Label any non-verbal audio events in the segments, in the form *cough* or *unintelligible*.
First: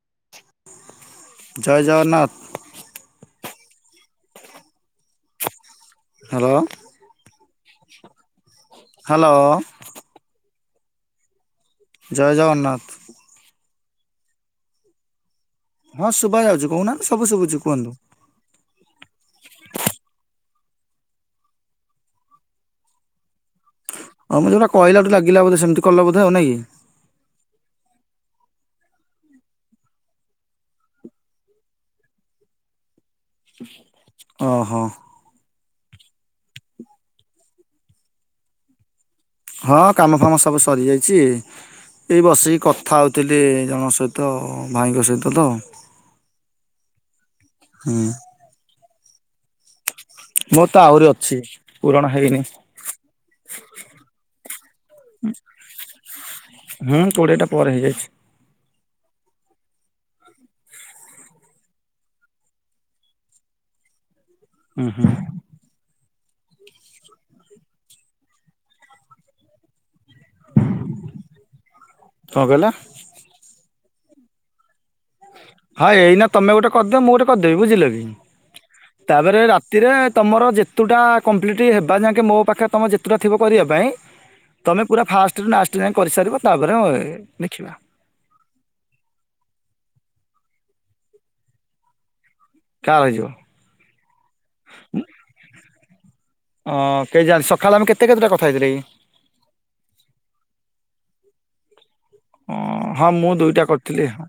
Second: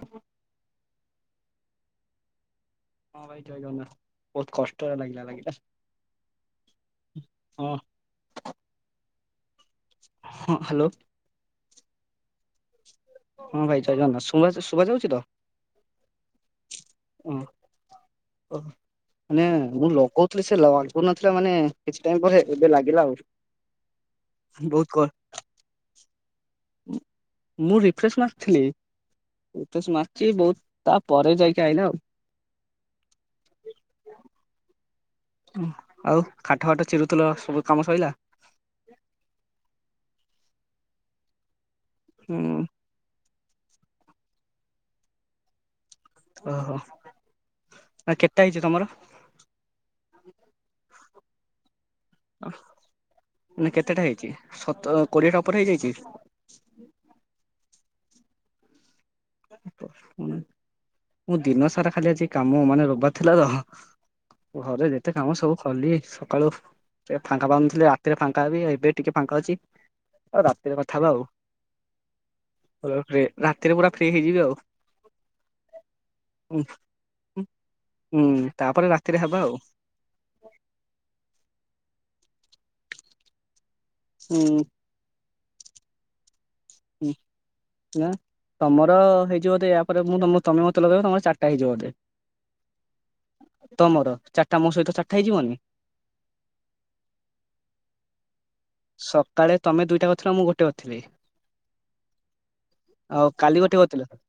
ହୁଁ *inaudible* ଜୟ ଜଗନ୍ନାଥ। ହଁ ଭାଇ ଜୟ ଜଗନ୍ନାଥ। ବୋହୁତ୍ କଷ୍ଟରେ ଲାଗିଲା ଲାଗିଲା। ହାଲୋ। ହଁ। ହାଲୋ। ହଁ ହାଲୋ। ଜୟ ଜଗନ୍ନାଥ। ହଁ ଭାଇ ଜୟ ଜଗନ୍ନାଥ। ଶୁଭା ହ ଶୁଭା ଯାଉଛି ତ? ହଁ ଶୁଭା ଯାଉଛି କହୁନା ସବୁ ଓ ଶୁଭୁଛି କୁହନ୍ତୁ। ମାନେ ମୁଁ ଲଗଉଥିଲି ସେ ଲାଗୁନଥିଲା, ମାନେ କିଛି ଟାଇମ୍ ପରେ ଏବେ ଲାଗିଲା ଆଉ। *inaudible* ହଁ ମୁଁ ଯୋଉଟା ବହୁତ କ କହିଲାଠୁ ଲାଗିଲା ବୋଧେ। ସେମତି କଲ ବୋଧେ ଆଉ ନା କି? ମୁଁ ରିଫ୍ରେସ୍ ମାରିଥିଲି। ରିଫ୍ରେଶ୍ ମାରିଚି, ବୋହୁତ୍ ତାପରେ ଯାଇକି ଆଇଲା ଆଉ। ଓହୋ। ଆଉ କାଠ ଫାଠ ଚିରୁଥିଲ ସବୁ କାମ ସଇଲା? ହଁ କାମ ଫାମ ସବୁ ସରି ଯାଇଛି, ଏଇ ହୁଁ ବସିକି କ କଥା ହଉଥିଲି ଜଣଙ୍କ ସହିତ, ଭାଇଙ୍କ ସହିତ ତ। ଓହୋ। ଆ କେତେ ଟା ହେଇଛି ତମର? ମୋର ତ ଆହୁରି ଅଛି। ପୁରଣ ହେଇନି। ଅ ମାନେ କେତେଟା ହେଇଛି ସତ କୋଡିଏଟା ଉପରେ ହେଇଯାଇଛି? ହୁଁ କୋଡ଼ିଏଟା ପରେ ହେଇଯାଇଛି। ମୁଁ ଦିନ ସାରା ଖାଲି ଆଜି କାମ, ମାନେ ରବିବାର ଥିଲା ତ ଘରେ ଯେତେ କାମ ସବୁ କଲି। ସକାଳୁ ଫାଙ୍କା ପାଉନଥିଲି, ରାତିରେ ଫାଙ୍କା ହେବି। ଏବେ ଟିକେ ଫାଙ୍କା ଅଛି। ଆଉ ରାତିରେ କଥା ହେବା କଣ କହିଲ ଆଉ। ରାତିରେ ପୁରା ଫ୍ରି ହେଇଯିବି ଆଉ। ହଁ ଏଇନା ତମେ ଗୋଟେ କରିଦିଅ, ମୁଁ ଗୋଟେ କରିଦେବି ବୁଝିଲ କି, ହୁଁ ତାପରେ ରାତିରେ ହବା ତାପରେ ଆଉ ରା ତିରେ, ତମର ଯେତୁଟା କମ୍ପ୍ଲିଟ୍ ହେବା ଯାଙ୍କେ ମୋ ପାଖରେ ତୁମ ଯେତୁଟା ଥିବ କରିବା ପାଇଁ ହୁଁ। ତମେ ପୁରା ଫାଷ୍ଟ୍ ରୁ ଲାଷ୍ଟ୍ ଯାଏ କରିସାରିବା ତାପରେ ଲେଖିବା। ନା ତମର ହେଇଚି ବଧେ, ୟା ପରେ ମୁଁ ତମ ତମେ ମତେ ଲଗେଇବ ତମର ଚାରିଟା ହେଇଯିବ ବଧେ? କାହାର ହେଇଯିବ? ତମର, ଚାରିଟା ମୋ ସହିତ ଚାରିଟା ହେଇଯିବନି? ହଁ କେଜାଣି, ସକାଳେ ଆମେ କେତେ କେତେଟା କଥା ହେଇଥିଲେ କି? ସକାଳେ ତମେ ଦୂଇଟା କରିଥିଲ, ମୁଁ ଗୋଟେ କରିଥିଲି। ଅ ହଁ ଆଉ ମୁଁ କାଲି ଦୁଇଟା ଗୋଟେ କରିଥିଲି କରିଥିଲ। ହଁ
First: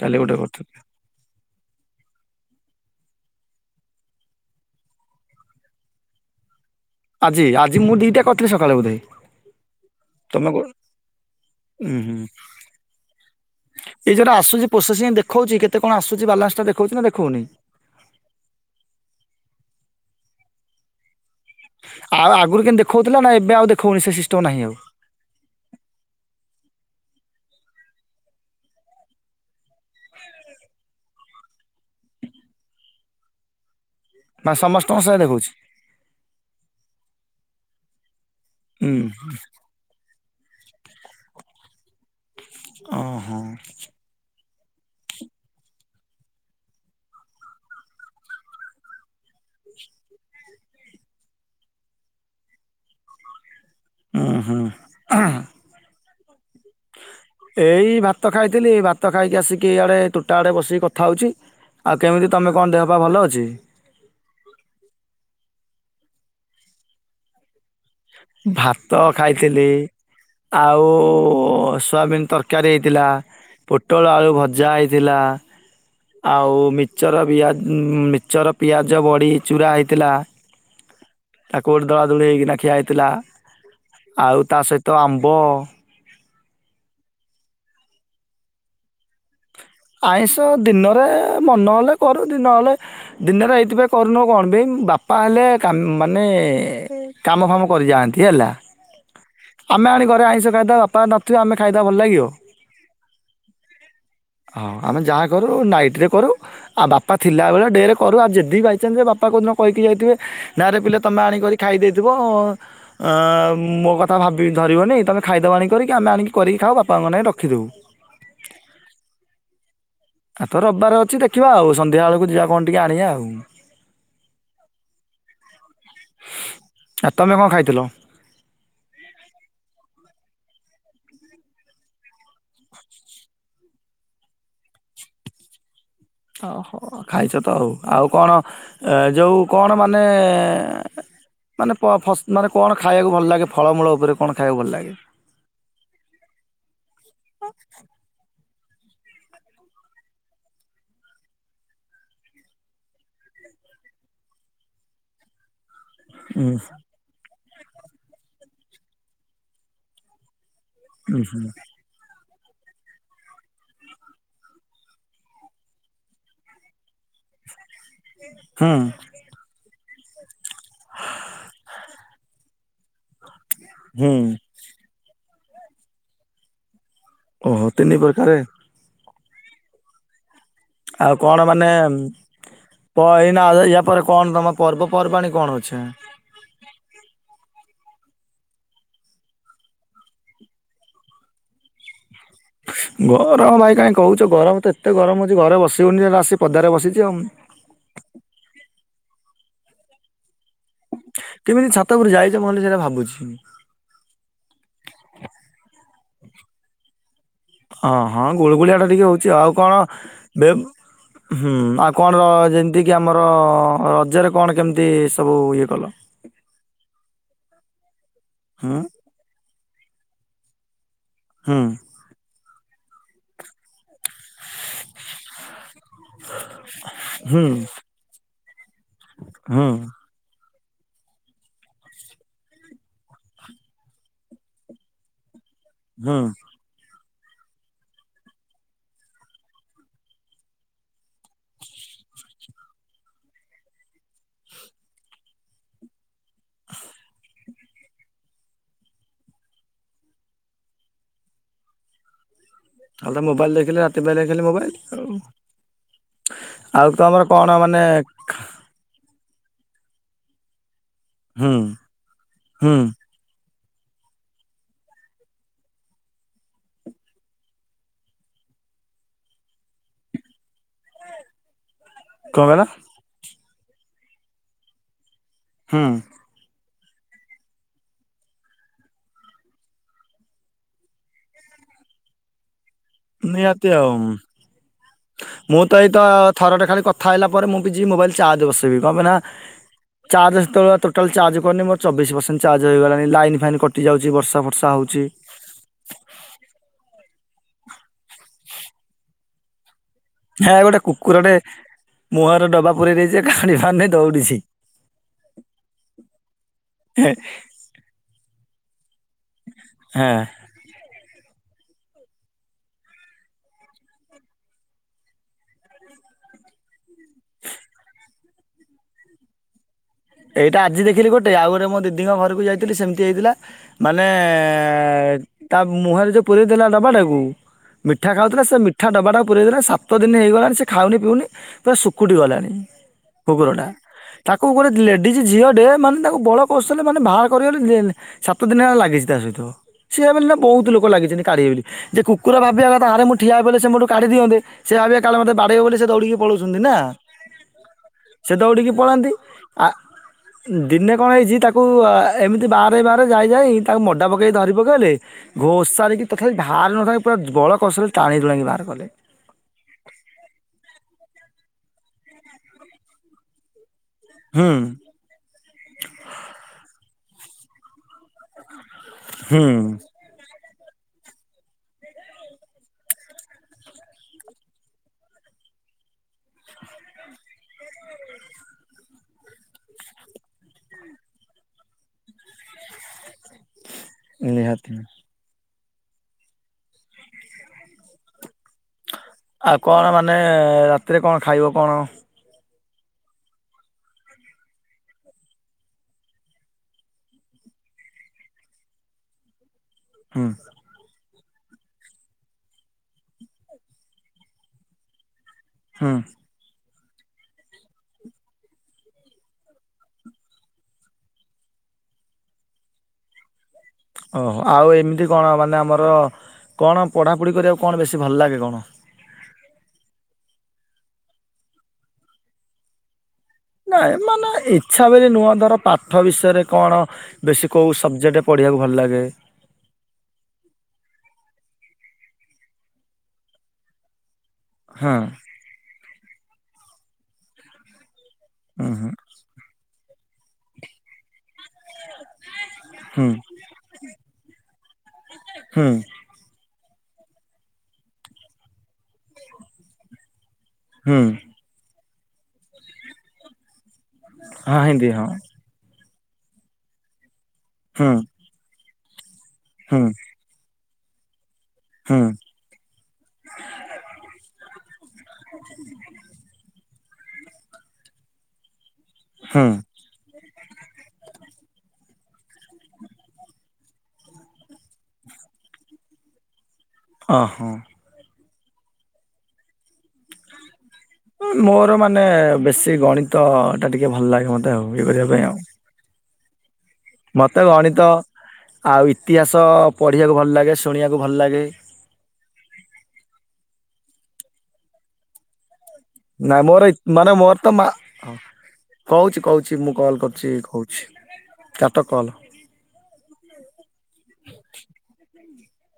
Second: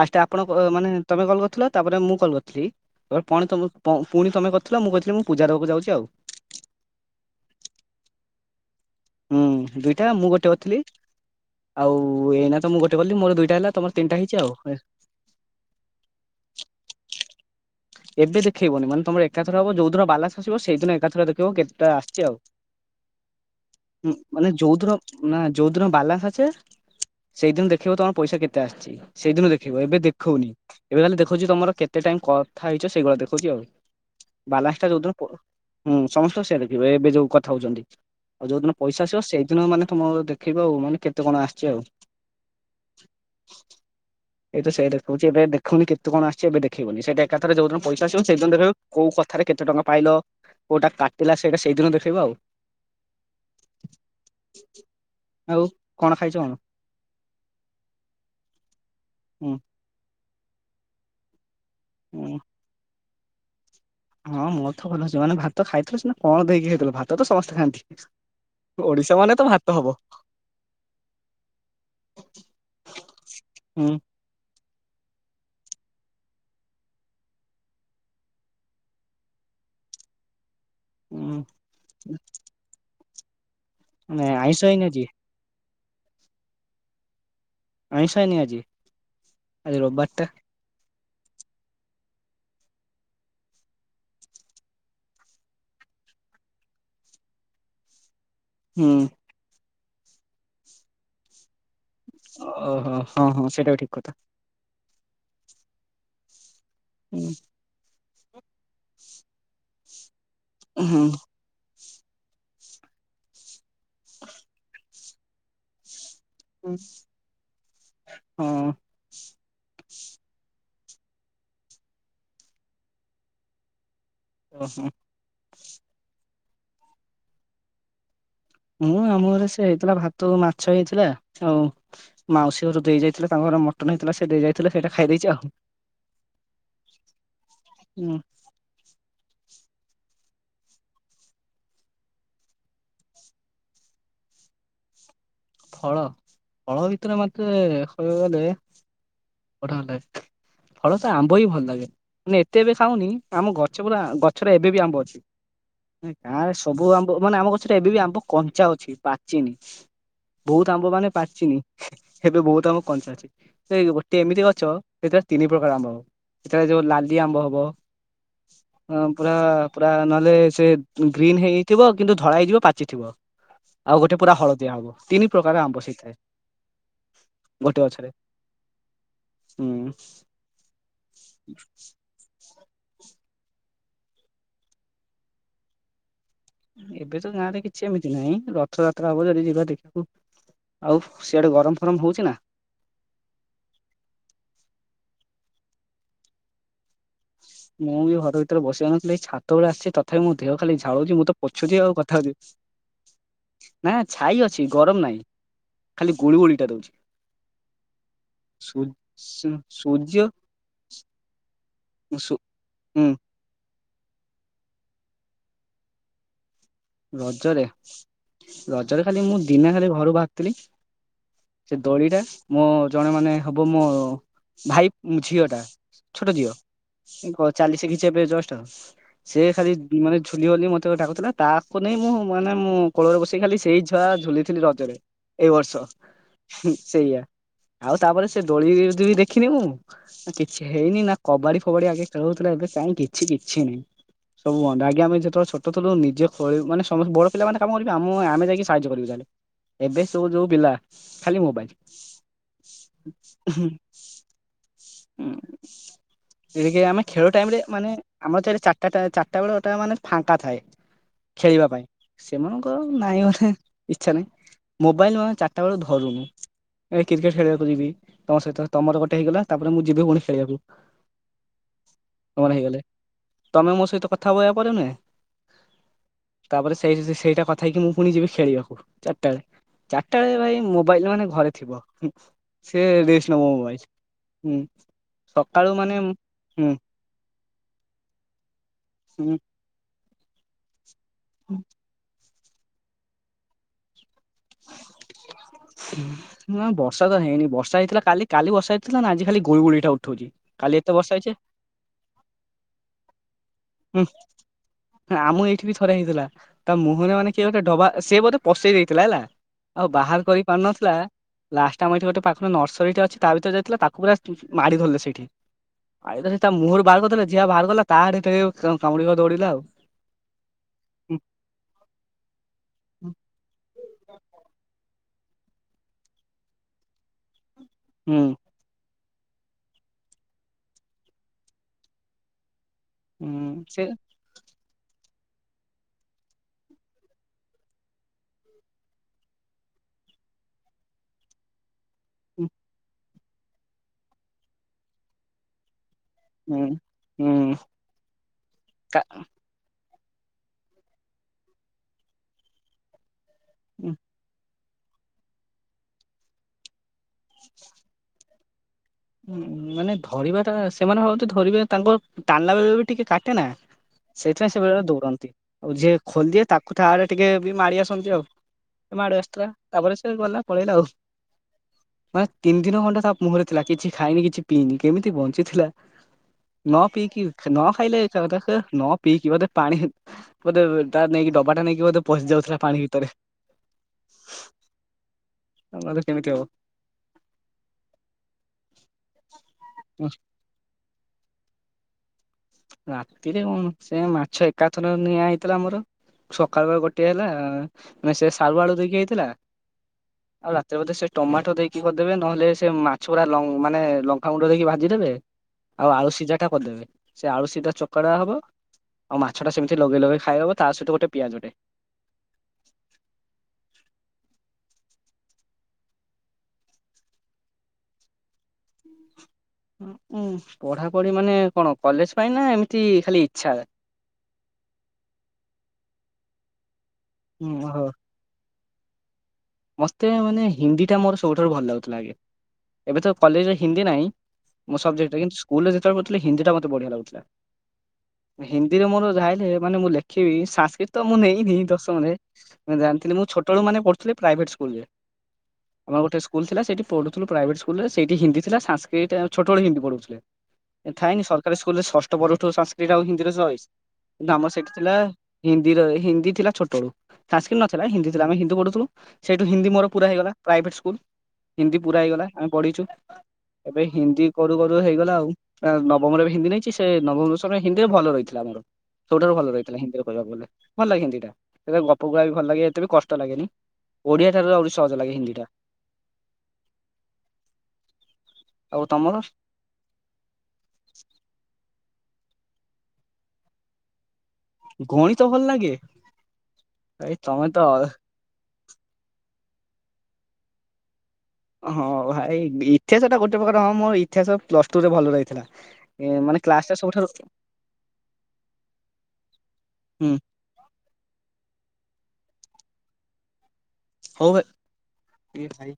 କାଲି ଗୋଟେ ଆପଣ କରିଥିଲି। ମାନେ ତମେ କଲ୍ କରିଥିଲ ତାପରେ ମୁଁ କଲ୍ କରିଥିଲି। ଏ ପଣି ତମେ ପୁଣି ତମେ କରିଥିଲ, ମୁଁ କହିଥିଲି ମୁଁ ପୂଜାଦବାକୁ ଯାଉଛି ଆଉ। ଆଜି ଆଜି ମୁଁ ଦିଟା କରିଥିଲି ସକାଳେ ବୋଧେ। ହୁଁ ଦୂଇଟା ମୁଁ ତମେ ଗୋଟେ ଗୋ କରିଥିଲି। ଉଁ ହୁଁ ଆଉ ଏଇନା ତ ମୁଁ ଗୋଟେ କଲି ମୋର ଦିଇଟା ହେଲା ତମର ତିନିଟା ହେଇଛି ଆଉ। ଦେଖଉଚି କେତେ କଣ ଆସୁଚି ବାଲାନ୍ସଟା ଦେଖଉଚି ନା ଦେଖଉନି? ଏବେ ଦେଖେଇବନି ମାନେ ତମର ଏକାଥର ହବ ଯୋଉ ଦିନ ବାଲାନ୍ସ ଆସିବ ସେଇଦିନ ଏକାଥର ଦେଖେଇବ। ଦେଖିବ କେତେଟଙ୍କା ଆସିଚି ଆଉ ଆଗରୁ କେମିତି ଦେଖଉଥିଲା ନା ଏବେ ଆଉ ଦେଖଉନି ସେ ସିଷ୍ଟମ ମାନେ ନାହିଁ ଆଉ ଯୋଉଦିନ ନା ଯୋଉ ଦିନ ବାଲାନ୍ସ ଆସେ ସେଇଦିନ ଦେଖିବ ତମର ପଇସା କେତେ ଆସିଚି। ସେଇଦିନ ଦେଖିବ ଏବେ ଦେଖଉନି ଏବେ ଖାଲି ଦେଖଉଚି ତମର କେତେ ଟାଇମ କ କଥା ହେଇଚ ସେଇଗୁଡା ଦେଖଉଚି ଆଉ ମାନେ ବାଲାନ୍ସଟା ସମସ୍ତଙ୍କ ଯୋଉଦିନ ସେୟା ପ ଦେଖଉଛି। ହୁଁ ସମସ୍ତଙ୍କ ସେଇଆ ଦେଖେଇବ ଏବେ ଯୋଉ କଥା ହଉଚନ୍ତି ଆଉ ଯୋଉ ଦିନ ହୁଁ ପଇସା ଆସିବ ସେଇଦିନ ମାନେ ତମର ଦେଖ୍ ଦେଖିବ ଆଉ ମାନେ କେତେ କଣ ଆସିଚି ଆଉ। ଓହୋ। ମୁଁ ତ ସେଇଟା କହୁଚି ଏବେ ଦେଖଉନି କେତେ କଣ ଆସିଚି ଏବେ ଦେଖେଇବନି ସେଇଟା ଏକାଥରେ ଯୋଉଦିନ ପଇସା ଆସିବ ସେଇଦିନ ଦେଖେଇବ କୋଉ କଥାରେ କେତେ ଟଙ୍କା ପାଇଲ? କୋଉଟା କାଟିଲା ସେଇଟା ସେଇଦିନ ଦେଖେଇବ ଆଉ। ଉଁ ହଁ। ଆଉ କଣ ଖାଇଚ କଣ? ଏଇ ଭାତ ଖାଇଥିଲି ଭାତ ଖାଇକି ହୁଁ ଆସିକି ଇଆଡେ ତୋଟା ଆଡେ ବସିକି କଥା ହଉଚି। ଆଉ କେମିତି ହୁଁ ତମେ କଣ ଦେହ ପା ଭଲ ଅଛି? ହଁ ମଁ ତ ଭଲ ଅଛି ମାନେ ଭାତ ଖାଇଥିଲ ସେ କଣ ଦେଇକି ହେଇଥିଲ ଭାତ ତ ସମସ୍ତେ ଖାଆନ୍ତି। ଭାତ ଓଡିଶା ମାନେ ତ ଭାତ ଖାଇଥିଲି। ହବ ଆଉ ସୋୟାବିନ ତରକାରୀ ହେଇଥିଲା। ହୁଁ ପୋଟଳ ଆଳୁ ଭଜା ହେଇଥିଲା। *unintelligible* ଆଉ ମିଚର ପିଆ ମିଚର ପିଆଜ ବଡି ଚୁରା ହେଇଥିଲା। ହୁଁ ତାକୁ ଗୋଟେ ଦଳା ଦଳି ହେଇକିନା ଖିଆ ହେଇଥିଲା, ନାଇଁ ଆଉ ଆଇଁଷ ତା ହେଇନି ସହିତ ଆଜି ଆମ୍ବ୍ ବ ଆଇଁଶ ହେଇନି ଆଜି? ଆଜି ରବିବାର ଟା ଆଇଁଶ ଦିନରେ ମନ ହେଲେ କରୁ ଦିନ ହେଲେ ଦିନରେ ଏଇଥିପାଇଁ କରୁନୁ କଣ ପାଇଁ ବାପା ହେଲେ କା ମାନେ କାମ ଫାମ କରି ଯାଆନ୍ତି ହେଲା। ହୁଁ। ଆମେ ଆଣି ଘରେ ଆଇଁଶ ଖାଇଦବା ବାପା ନଥିବେ ଆମେ ଖାଇଦବା ଭଲ ଲାଗିବ? ଓହୋ ହଁ ହଁ ସେଇଟା ବି ଠିକ୍ କଥା। ହଁ ଆମେ ଯାହା କରୁ ନାଇଟ୍ ରେ କରୁ ଆଉ ବାପା ହୁଁ ଥିଲାବେଳେ ଢେର୍ କରୁ ଆଉ ଯଦି ବାଇଚାନ୍ସ ବାପା କୋଉଦିନ କହିକି ଯାଇଥିବେ ନାଁରେ ପିଲା ହୁଁ ତମେ ଆଣିକରି ଖାଇ ଦେଇଥିବ ଅଁ ମୋ କଥା ଭାବିକି ଧରିବନି ତୁମେ ଖାଇଦବ ଆଣି କରିକି ଆମେ ଆଣିକି କରିକି ଖାଉ ବାପାଙ୍କ ପାଇଁ ରଖିଦେବୁ। ହଁ। ଆଜି ତ ରବିବାର ଅଛି ଦେଖିବା ଆଉ ସନ୍ଧ୍ୟାବେେଳକୁ ଯିବା କଣ ଟିକେ ଆଣିଆ ଆଉ। *unintelligible* ଆ ତମେ କଣ ଖାଇଥିଲ? ହଁ ଆମ ଘରେ ସେ ହେଇଥିଲା ଭାତ ମାଛ ହେଇଥିଲା ଆଉ ମାଉସୀ ଘରୁ ଦେଇ ଯାଇଥିଲା ତାଙ୍କ ଘର ମଟନ୍ ହେଇଥିଲା ସେ ଦେଇ ଯାଇଥିଲେ ସେଇଟା ଖାଇ ଦେଇଚି ଆଉ। ଓହୋ ଖାଇଚ ତ ଆଉ ଆଉ ଉଁ କଣ ଯୋଉ କଣ ମାନେ ମାନେ ପ ଫସ୍ ମାନେ କଣ ଖାଇବାକୁ ଭଲ ଲାଗେ ଫଳମୂଳ ଉପରେ କଣ ଖାଇବାକୁ ଭଲ ଲାଗେ? ଫଳ ଫଳ ଭିତରେ ମତେ କହିବାକୁ ଗଲେ *unintelligible* ଫଳ ତ ଆମ୍ବ ହିଁ ଭଲ ଲାଗେ ମାନେ ଏତେ ଏବେ ଖାଉନି ଆମ ଗଛ ପୁରା ଗଛରେ ଏବେ ବି ଆମ୍ବ ଅଛି। ଉଁ ଗାଁରେ ସବୁ ଆମ୍ବ ମାନେ ଆମ ଗଛରେ ଏବେ ବି ଆମ୍ବ କଞ୍ଚା ଅଛି ପାଚିନି। ବହୁତ ଆମ୍ବ ମାନେ ହୁଁ ପାଚିନି ଏବେ ବହୁତ ଆମ୍ବ କଞ୍ଚା ଅଛି। ସେ ଗୋଟେ ଏମିତି ଗଛ ସେଥିରେ ତିନି ପ୍ରକାର ଆମ୍ବ ହବ ସେଥି ଯୋଉ ଲାଲି ଆମ୍ବ ହବ ହୁଁ ଆମ୍ ପୁରା ପୁରା ନହେଲେ ସେ ଗ୍ରୀନ୍ ହେଇଥିବ କିନ୍ତୁ ଧଳା ହେଇଯିବ ପାଚିଥିବ ଆଉ ହୁଁ। ଗୋଟେ ପୁରା ହଳଦିଆ ହବ ତିନି ପ୍ରକାର ଆମ୍ବ ସେଇ ଥାଏ ଓହୋ ଗୋଟେ ତିନି ଗଛରେ। ପ୍ରକାରେ ହୁଁ। ଆଉ କଣ ମାନେ ପ ଏଇନା ୟା ପରେ କଣ ତମ ପର୍ବପର୍ବାଣୀ କଣ ଅଛି? ଏବେ ତ ଗାଁରେ କିଛି ଏମିତି ନାହିଁ ରଥଯାତ୍ରା ହବ ଯଦି ଯିବା ଦେଖିବୁ। ଆଉ ସିଆଡେ ଗରମ ଫରମ ହଉଚି ନା? ଗରମ ଭାଇ କାହିଁ କହୁଚ ଗରମ ତ ଏତେ ଗରମ ହଉଚି ଘରେ ବସିିହଉନି ଆସି ପଦାରେ ବସିଚି ଆଉ। ମୁଁ ବି ଘର ଭିତରେ ବସି ହଉନଥିଲି ଏଇ ଛାତ ଉପରେ ଆସିଚି ତ ଥାପି ମୋ ଦେହ ଖାଲି ଝାଳଉଚି ମୁଁ ତ କେମିତି ପଛୁଚି ଛାତ ଆଉ ଉପରୁ କଥା ଯାଇଛ ହଉଚି। ମୁଁ ଖାଲି ସେଇଟା ଭାବୁଛି ନା ଛାଇ ଅଛି ଗରମ ନାହିଁ ଖାଲି ଗୁଳୁ ଗୁଳିଟା ଦଉଛି। ଅ ହଁ ଗୁଳୁଗୁଳିଆ ସୁ ଟା ଟିକେ ହଉଚି ସୁ ଆଉ କଣ ସୂର୍ଯ୍ୟ ବେ ହୁଁ ଆ କଣ ସୁ ଯେମିତିକି ହୁଁ ଆମର ରଜରେ କଣ କେମିତି ସବୁ ଇଏ କଲ? ରଜରେ ହୁଁ ରଜରେ ଖାଲି ମୁଁ ଦିନେ ଖାଲି ଘରୁ ବାହାରିଥିଲି। ହୁଁ ସେ ଦୋଳି ଟା ମୋ ଜଣେ ମାନେ ହବ ମୋ ଭାଇ ଝିଅ ଟା ଛୋଟ ଝିଅ ହୁଁ କ ଚାଲି ଶିକିଚି ଏବେ ଜଷ୍ଟ ସେ ହୁଁ ଖାଲି ମାନେ ଝୁଲି ଗଲି ମ ତେ ଡାକୁୁଥିଲା ତା ତାକୁ ନେଇ ମୁଁ ମାନେ ମୁଁ କୋଳରେ ବସେଇ ଖାଲି ସେଇ ଝୁଆ ଝୁଲିଥିଲି ରଜରେ ଏଇ ବର୍ଷ। ହୁଁ। ହୁଁ ସେଇଆ ଆଉ ତାପରେ ସେ ଦୋଳି ଯଦି ବି ଦେଖିନେଇ ମୁଁ ନା କିଛି ହେଇନି ନା କବାଡି ଫବାଡି ଆଗେ ଖେଳ ହଉଥୁଲା ଏବେ କାଇଁ କିଛି କିଛି ନାହିଁ। ସବୁ ବନ୍ଦ ଆଜ୍ଞା ଆମେ ଯେତବେଳେ ଛୋଟ ଥିଲୁ ନିଜେ ଖୋଳିବୁ ମାନେ ସମସ୍ତେ ବଡ଼ ପିଲା ମାନେ କାମ କରିବେ ଆମ ଆମେ ଯାଇକି ସାହାଯ୍ୟ କରିବୁ ଯାହେଲେ। ଏବେ ସବୁ ଯୋଉ ପିଲା ଖାଲି ମୋବାଇଲ। ଖାଲି ତ ମୋବାଇଲ ଦେଖିଲେ ରାତି ପାହିଲେ ଖାଲି ମୋବାଇଲ। ଆଉ। ହୁଁ ଆଉ *unintelligible* ଆମେ ତମର ଖେଳ କଣ ଟାଇମ୍ ରେ ମାନେ ଆମର ତ ଏଠି ଚାରଟା ତା ଚାରଟା ବେଳ ଟା ମାନେ ଫାଙ୍କା ଥାଏ। ହୁଁ ଖେଳିବା ପାଇଁ ହୁଁ ସେମାନଙ୍କର ନାହିଁ ବୋଧେ। ଇଛା ନାହିଁ ମୋବାଇଲ *unintelligible* ଚାରିଟା ବେଳୁ ଧରୁନୁ। ଏଇ କ୍ରିକେଟ ଖେଳିବାକୁ ଯିବି ତମ ସହିତ ତମର ଗୋଟେ ହେଇଗଲା। ତାପରେ ମୁଁ ଯିବି ପୁଣି ଖେଳିବାକୁ କଣ ତମର କହିଲ ହେଇଗଲେ। ତମେ ମୋ ସହିତ କଥା ହବ ୟାପରେ ନୁହେଁ। ହୁଁ। ତାପରେ ସେଇ ସେଇଟା କଥା ହେଇକି ମୁଁ ଫୁଣି ଯିବି ଖେଳିବାକୁ ଚାରିଟା ବେଳେ। ଚାରିଟା ବେଳେ ଭାଇ ମୋବାଇଲ ମାନେ ଘରେ ଥିବ ସେ ରେଷ୍ଟ ନବ ନିହାତି ଆଉ ମୋବାଇଲ। ହୁଁ। ମୁଁ ସକାଳୁ ତ ମାନେ ଏଇତ ଥରଟେ ହୁଁ ଖାଲି କଥା ହେଲା ପରେ ମୁଁ ପି ଯିବି ମୋବାଇଲ ଚାର୍ଜ ବସେଇବି କଣ ପାଇଁ ନା ହୁଁ ଚାର୍ଜ ସେତବେଳେ ବା ଟୋଟାଲି ଚାର୍ଜ କରିନି ମୋର ଚବିଶ ପେସେଣ୍ଟ। ଚାର୍ଜ ହୋଇଗଲାଣି ଲାଇନ୍ ଫାଇନ୍ କଟିଯାଉଛି ବର୍ଷା ଫର୍ଷା ହଉଛି। ନା ବର୍ଷା ତ ହେଇନି ବର୍ଷା ହେଇଥିଲା କାଲି କାଲି ବର୍ଷା ହେଇଥିଲା ନା ଆଜି ଖାଲି ଗୁଳି ଗୁଳିଟା ଉ ହେଁ ଗୋଟେ କୁକୁରଟେ ମୁହଁରେ ଡବା ପୁରେଇ ଦେଇଚି ଯେ କାଢି ପାରୁନି ହୁଁ ଦୌଡ଼ିଛି। ଆମ ଏଇଠି ବି ଥରେ ହେଇଥିଲା ତା ମୁହଁରେ ମାନେ କିଏ ଗୋଟେ ଡବା ସେ ବୋଧେ ପସେଇ ଦେଇଥିଲା ହେଲା। ଆଉ ହେଁ। ବାହାର କରି ପାରୁନଥିଲା ଲାଷ୍ଟ ଆମ ଏଇଠି ଗୋଟେ ପାଖରେ ନସରୀ ଟେ ଅଛି ତା ଭିତରେ ଯାଇଥିଲା ତାକୁ ପୁରା ମାଡ଼ି ଧରିଲେ ସେଇଠି। ଆଇଦା ସେଇ ତା ମୁହଁରୁ ବାହାର କରିଦେଲେ ଯିଏ ବାହାରକଲା ତା ଆଡେ *unintelligible* କା-କାମୁଡିବାକୁ ଦୌଡିଲା ଆଉ। ଏଇଟା ଆଜି ଦେଖିଲି ଗୋଟେ ଆଉ ଗୋଟେ ମୋ ଦିଦିଙ୍କ ଘରକୁ ଯାଇଥିଲି ସେମିତି ହେଇଥିଲା। ମାନେ ତା ମୁହଁରେ ଯଉ ପୁରେଇ ଥିଲା ଡବାଟାକୁ ମିଠା ହୁଁ ଖାଉଥିଲା ସେ ମିଠା ଡବାଟାକୁ ପୁରେଇଦେଲା ସାତଦିନି ହେଇଗଲାଣି ସେ ଖାଉନି ପିଉନି ପୁରା ଶୁକୁଟି ଗଲାଣି। କୁକୁର ହୁଁ ଟା ସେ ତାକୁ ଗୋଟେ ଲେ ଡିଜି ଝିଅଟେ ମାନେ ତାକୁ ବଳ କୌଶଲେ ମାନେ ବାହାର କରିବାରେ ଦିନି ସାତ ଦିନି ହେଲା ଲାଗିଚି ତା ସହିତ। ସିଏ ବୋଲି ନୁହଁ ବହୁତ ଲୋକ ଲାଗିଛନ୍ତି କାଢିବେ ବୋଲି। ଯେ କୁକୁର ହୁଁ ଭାବିବା କଥା ଆରେ ମୁଁ ଠିଆ ହେଇ ପଇଲେ ସେ ମୋଠୁ କାଢିଦିଅନ୍ତେ। ସେ ଭାବିବେ କାଳେ ମତେ ବାଡେଇବେ ବୋଲି ସେ ଦୌଡ଼ିକି ପଳଉଛନ୍ତି ନା ହୁଁ ସେ ଦୌଡିକି କା ପଳାନ୍ତି। ଆ ଦିନେ କଣ ହେଇଚି ତାକୁ ଏମିତି ବା ବାହାରେ ଯାଇ ଯାଇ ତାକୁ ମଡା ପକେଇକି ଧରି ପକେଇଲେ ଘୋଷାରିକି ତଥାପି ଭାଆରି ନ ଥାଏ। ପୁରା ବଳ କସରେ ଟାଣି ଟୁଣାକି ବାହାର କଲେ। ଉଁ ମାନେ ଧରିବା ଟା ସେମାନେ ଭାବୁଥିବେ ଧରିବେ ତାଙ୍କ ଟାଣିଲା ବେଳେ ବେଳେ ବି ଟିକେ କାଟେ ନା। ହୁଁ ସେଇଥିପାଇଁ ସେ ବେଳେ ବେଳେ ଦୌଉଦନ୍ତି ଆଉ ଯିଏ ଖୋଲିଦିଏ ତାକୁ ତା ଆଡେ ଟିକେ ବି ମାାଡି ଆସନ୍ତି ଆଉ। ମାଡୁ ଆସୁଥିବା ତା ପରେ ସେ ସେ ଗଲା ପଳେଇଲା ଆଉ ମାନେ ତିନି ଦିନ ଖଣ୍ଟେ ତା ମୁହଁରେ ଥିଲା କିଛି ଖାଇନି କିଛି ପିଇନି କେମିତି ବଞ୍ଚିଥିଲା। ନ ପିଇକି ସେ ନ ଖାଇଲେ ତ ତ ସେ ନ ପିଇକି ବୋଧେ ପାଣି ବୋଧେ ତା ନେଇକି ଡବାଟା ନେଇକି ବୋଧେ ପଶି ଯାଉଥିଲା ପାଣି ଭିତରେ। ନିହାତି। ଆଉ ମାନେ କେମିତି ହବ। ଆଉ କଣ ମାନେ ରାତିରେ କଣ ଖାଇବ କଣ? ରାତିରେ କଣ ସେ ମାଛ ଏକାଥର ନିଆ ହେଇଥିଲା ଆମର। ସକାଳେ ପା ଗୋଟିଏ ହେଲା ମାନେ ସେ ସାରୁ ଆଳୁ ଦେଇକି ହେଇଥିଲା। ହୁଁ। ଆଉ ରାତିରେ ବୋଧେ ସେ ଟମାଟୋ ଦେଇକି କରିଦେବେ ନହେଲେ ସେ ମାଛଉରା ଲ ମାନେ ଲଙ୍କାଗୁଣ୍ଡ ଦେଇକି ଭାଜିଦେବେ। ଆଉ ହୁଁ ଆଳୁ ସିଝା ଟା କରିଦେବେ। ସେ ଆଳୁ ସିଧା ଚକଡା ହବ। ଆଉ ମାଛ ଟା ସେମିତି ଲଗେଇ ଲଗେଇ ଖାଇ ହବ ତା ସହିତ ଗୋଟେ ପିଆଜ ଟେ। ଓହୋ ଆଉ ଏମିତି କଣ ମାନେ ଆମର କଣ ପଢ଼ାପଢ଼ି କରିବାକୁ କଣ ବେଶୀ ଭଲ ଲାଗେ କଣ? ଉଁ ଉଁ ପଢାପଢି ମାନେ କଣ କଲେଜ ପାଇଁ ନା ଏମିତି ଖାଲି ଇଚ୍ଛା। ନା ଏମାନେ ଇଚ୍ଛା ବୋଲି ନୁହଁ ଧର ପାଠ ବିଷୟରେ କଣ ବେଶୀ କୋଉଁ ଓହୋ ସବଜେକ୍ଟ ପଢ଼ିଆକୁ ଭଲ ଲାଗେ। ମୋତେ ମାନେ ହିନ୍ଦୀ ଟା ମୋର ସବୁଠାରୁ ଭଲ ଲାଗୁଥିଲା ଆଗେ। ଏବେ ତ କଲେଜରେ ହିନ୍ଦୀ ନାହିଁ। ମୋ ହଁ ସବଜେକ୍ଟ ଟା କିନ୍ତୁ ସ୍କୁଲରେ ଯେତେବେଳେ କହୁଥିଲେ ହିନ୍ଦୀ ଟା ମତେ ବଢିଆ ଲାଗୁଥିଲା। ହୁଁ ହିନ୍ଦୀରେ ହୁଁ ମୋର ଯାହେଲେ ମାନେ ମୁଁ ଲେଖିବି ସଂସ୍କୃତ ତ ମୁଁ ନେଇନି ଦଶ ମରେ ହୁଁ। ଜାଣିଥିଲି ମୁଁ ଛୋଟବେଳୁ ମାନେ ପଢୁଥିଲି ପ୍ରାଇଭେଟ ସ୍କୁଲରେ। ହୁଁ ଆମର ଗୋଟେ ସୁ ସ୍କୁଲ ଥିଲା ସେଇି ପଢୁଥିଲୁ ପ୍ରାଇଭେଟ ସ୍କୁଲର ସେଇଠି ହିନ୍ଦି ଥିଲା ସାଂସ୍କିଟ ଛୋଟ ବେଳେ ହୀନ୍ଦୀ ପଢଉଥିଲେ। ହୁଁ ଥାଇନି ସରକାରୀ ସ୍କୁଲ ରେ ଷଷ୍ଠ ପରଠୁ ସାଂସ୍କିରିଟ ଆଉ ହିନ୍ଦୀରେ ସହିଚି କିନ୍ତୁ ଆମର ହଁ ସେଠି ହିନ୍ଦୀ ଥିଲା ହଁ ହିନ୍ଦୀର ହିନ୍ଦୀ ଥିଲା ଛୋଟବେଳୁ ସାଂସ୍କିରିଟ ନଥିଲା ହୁଁ ହିନ୍ଦୀ ଆମେ ହିନ୍ଦୀ ପଢୁଥିଲୁ। ସେଇଠୁ ହିନ୍ଦୀ ମୋର ହୁଁ ପୁରା ହେଇଗଲା ପ୍ରାଇଭେଟ ସ୍କୁଲ ହିନ୍ଦୀ ପୁରା ହୁଁ ହେଇଗଲା। ଆମେ ପଢିଛୁ ଏବେ ହିନ୍ଦୀ କରୁ କରୁ ହେଇଗଲା ଆଉ ଅ ନବମରେ ବି ହିନ୍ଦୀ ନେଇଛି। ସେ ନବମ ଦଶମ ହିନ୍ଦୀରେ ଭଲ ରହିଥିଲା ଆମର ସବୁଠାରୁ ହୁଁ ଭଲ ରହିଥିଲା ହିନ୍ଦୀରେ କହିବାକୁ ଗଲେ। ଭଲ ଲାଗେ ହିନ୍ଦୀଟା ଏବେ ଗପ ଗୁଡା ବି ଭଲ ଲାଗେ ଏତେ ବି କଷ୍ଟ ଲାଗେନି। ଓଡିଆ ଠାରୁ ଆହୁରି ସହଜ ଲାଗେ ହିନ୍ଦୀଟା। ଅ ହଁ। ଆଉ ତମର? ଉଁ ମୋର ମାନେ ବେଶୀ ଗଣିତ ଟା ଟିକେ ଭଲ ଲାଗେ ମତେ ଆଉ ଇଏ କରିବା ଗଣିତ ପାଇଁ ଆଉ। ଭଲ ଲାଗେ ଭାଇ ମତେ ତମେ ତ ଗଣିତ ଆଉ ଇତିହାସ ପଢ଼ିଆକୁ ଭଲ ଲାଗେ ଶୁଣିଆକୁ ଭଲ ଲାଗେ। ହଁ ଭାଇ ବି ଇତିହାସ ଟା ଗୋଟେ ପ୍ରକାର ହଁ ମୋର ଇତିହାସ ପ୍ଲସ ଟୁ ରେ ଭଲ ରହିଥିଲା। ଏ ନା ମାନେ କ୍ଲାସ ମୋର ଟା ସବୁଠାରୁ ମାନେ ମୋର ତ ମା କହୁଛି କହୁଛି ମୁଁ କଲ ହୁଁ କରୁଛି କୋଉ କାଟ କଲ। ହଉ ବେ ଦିଡ୍ ଭାଇ।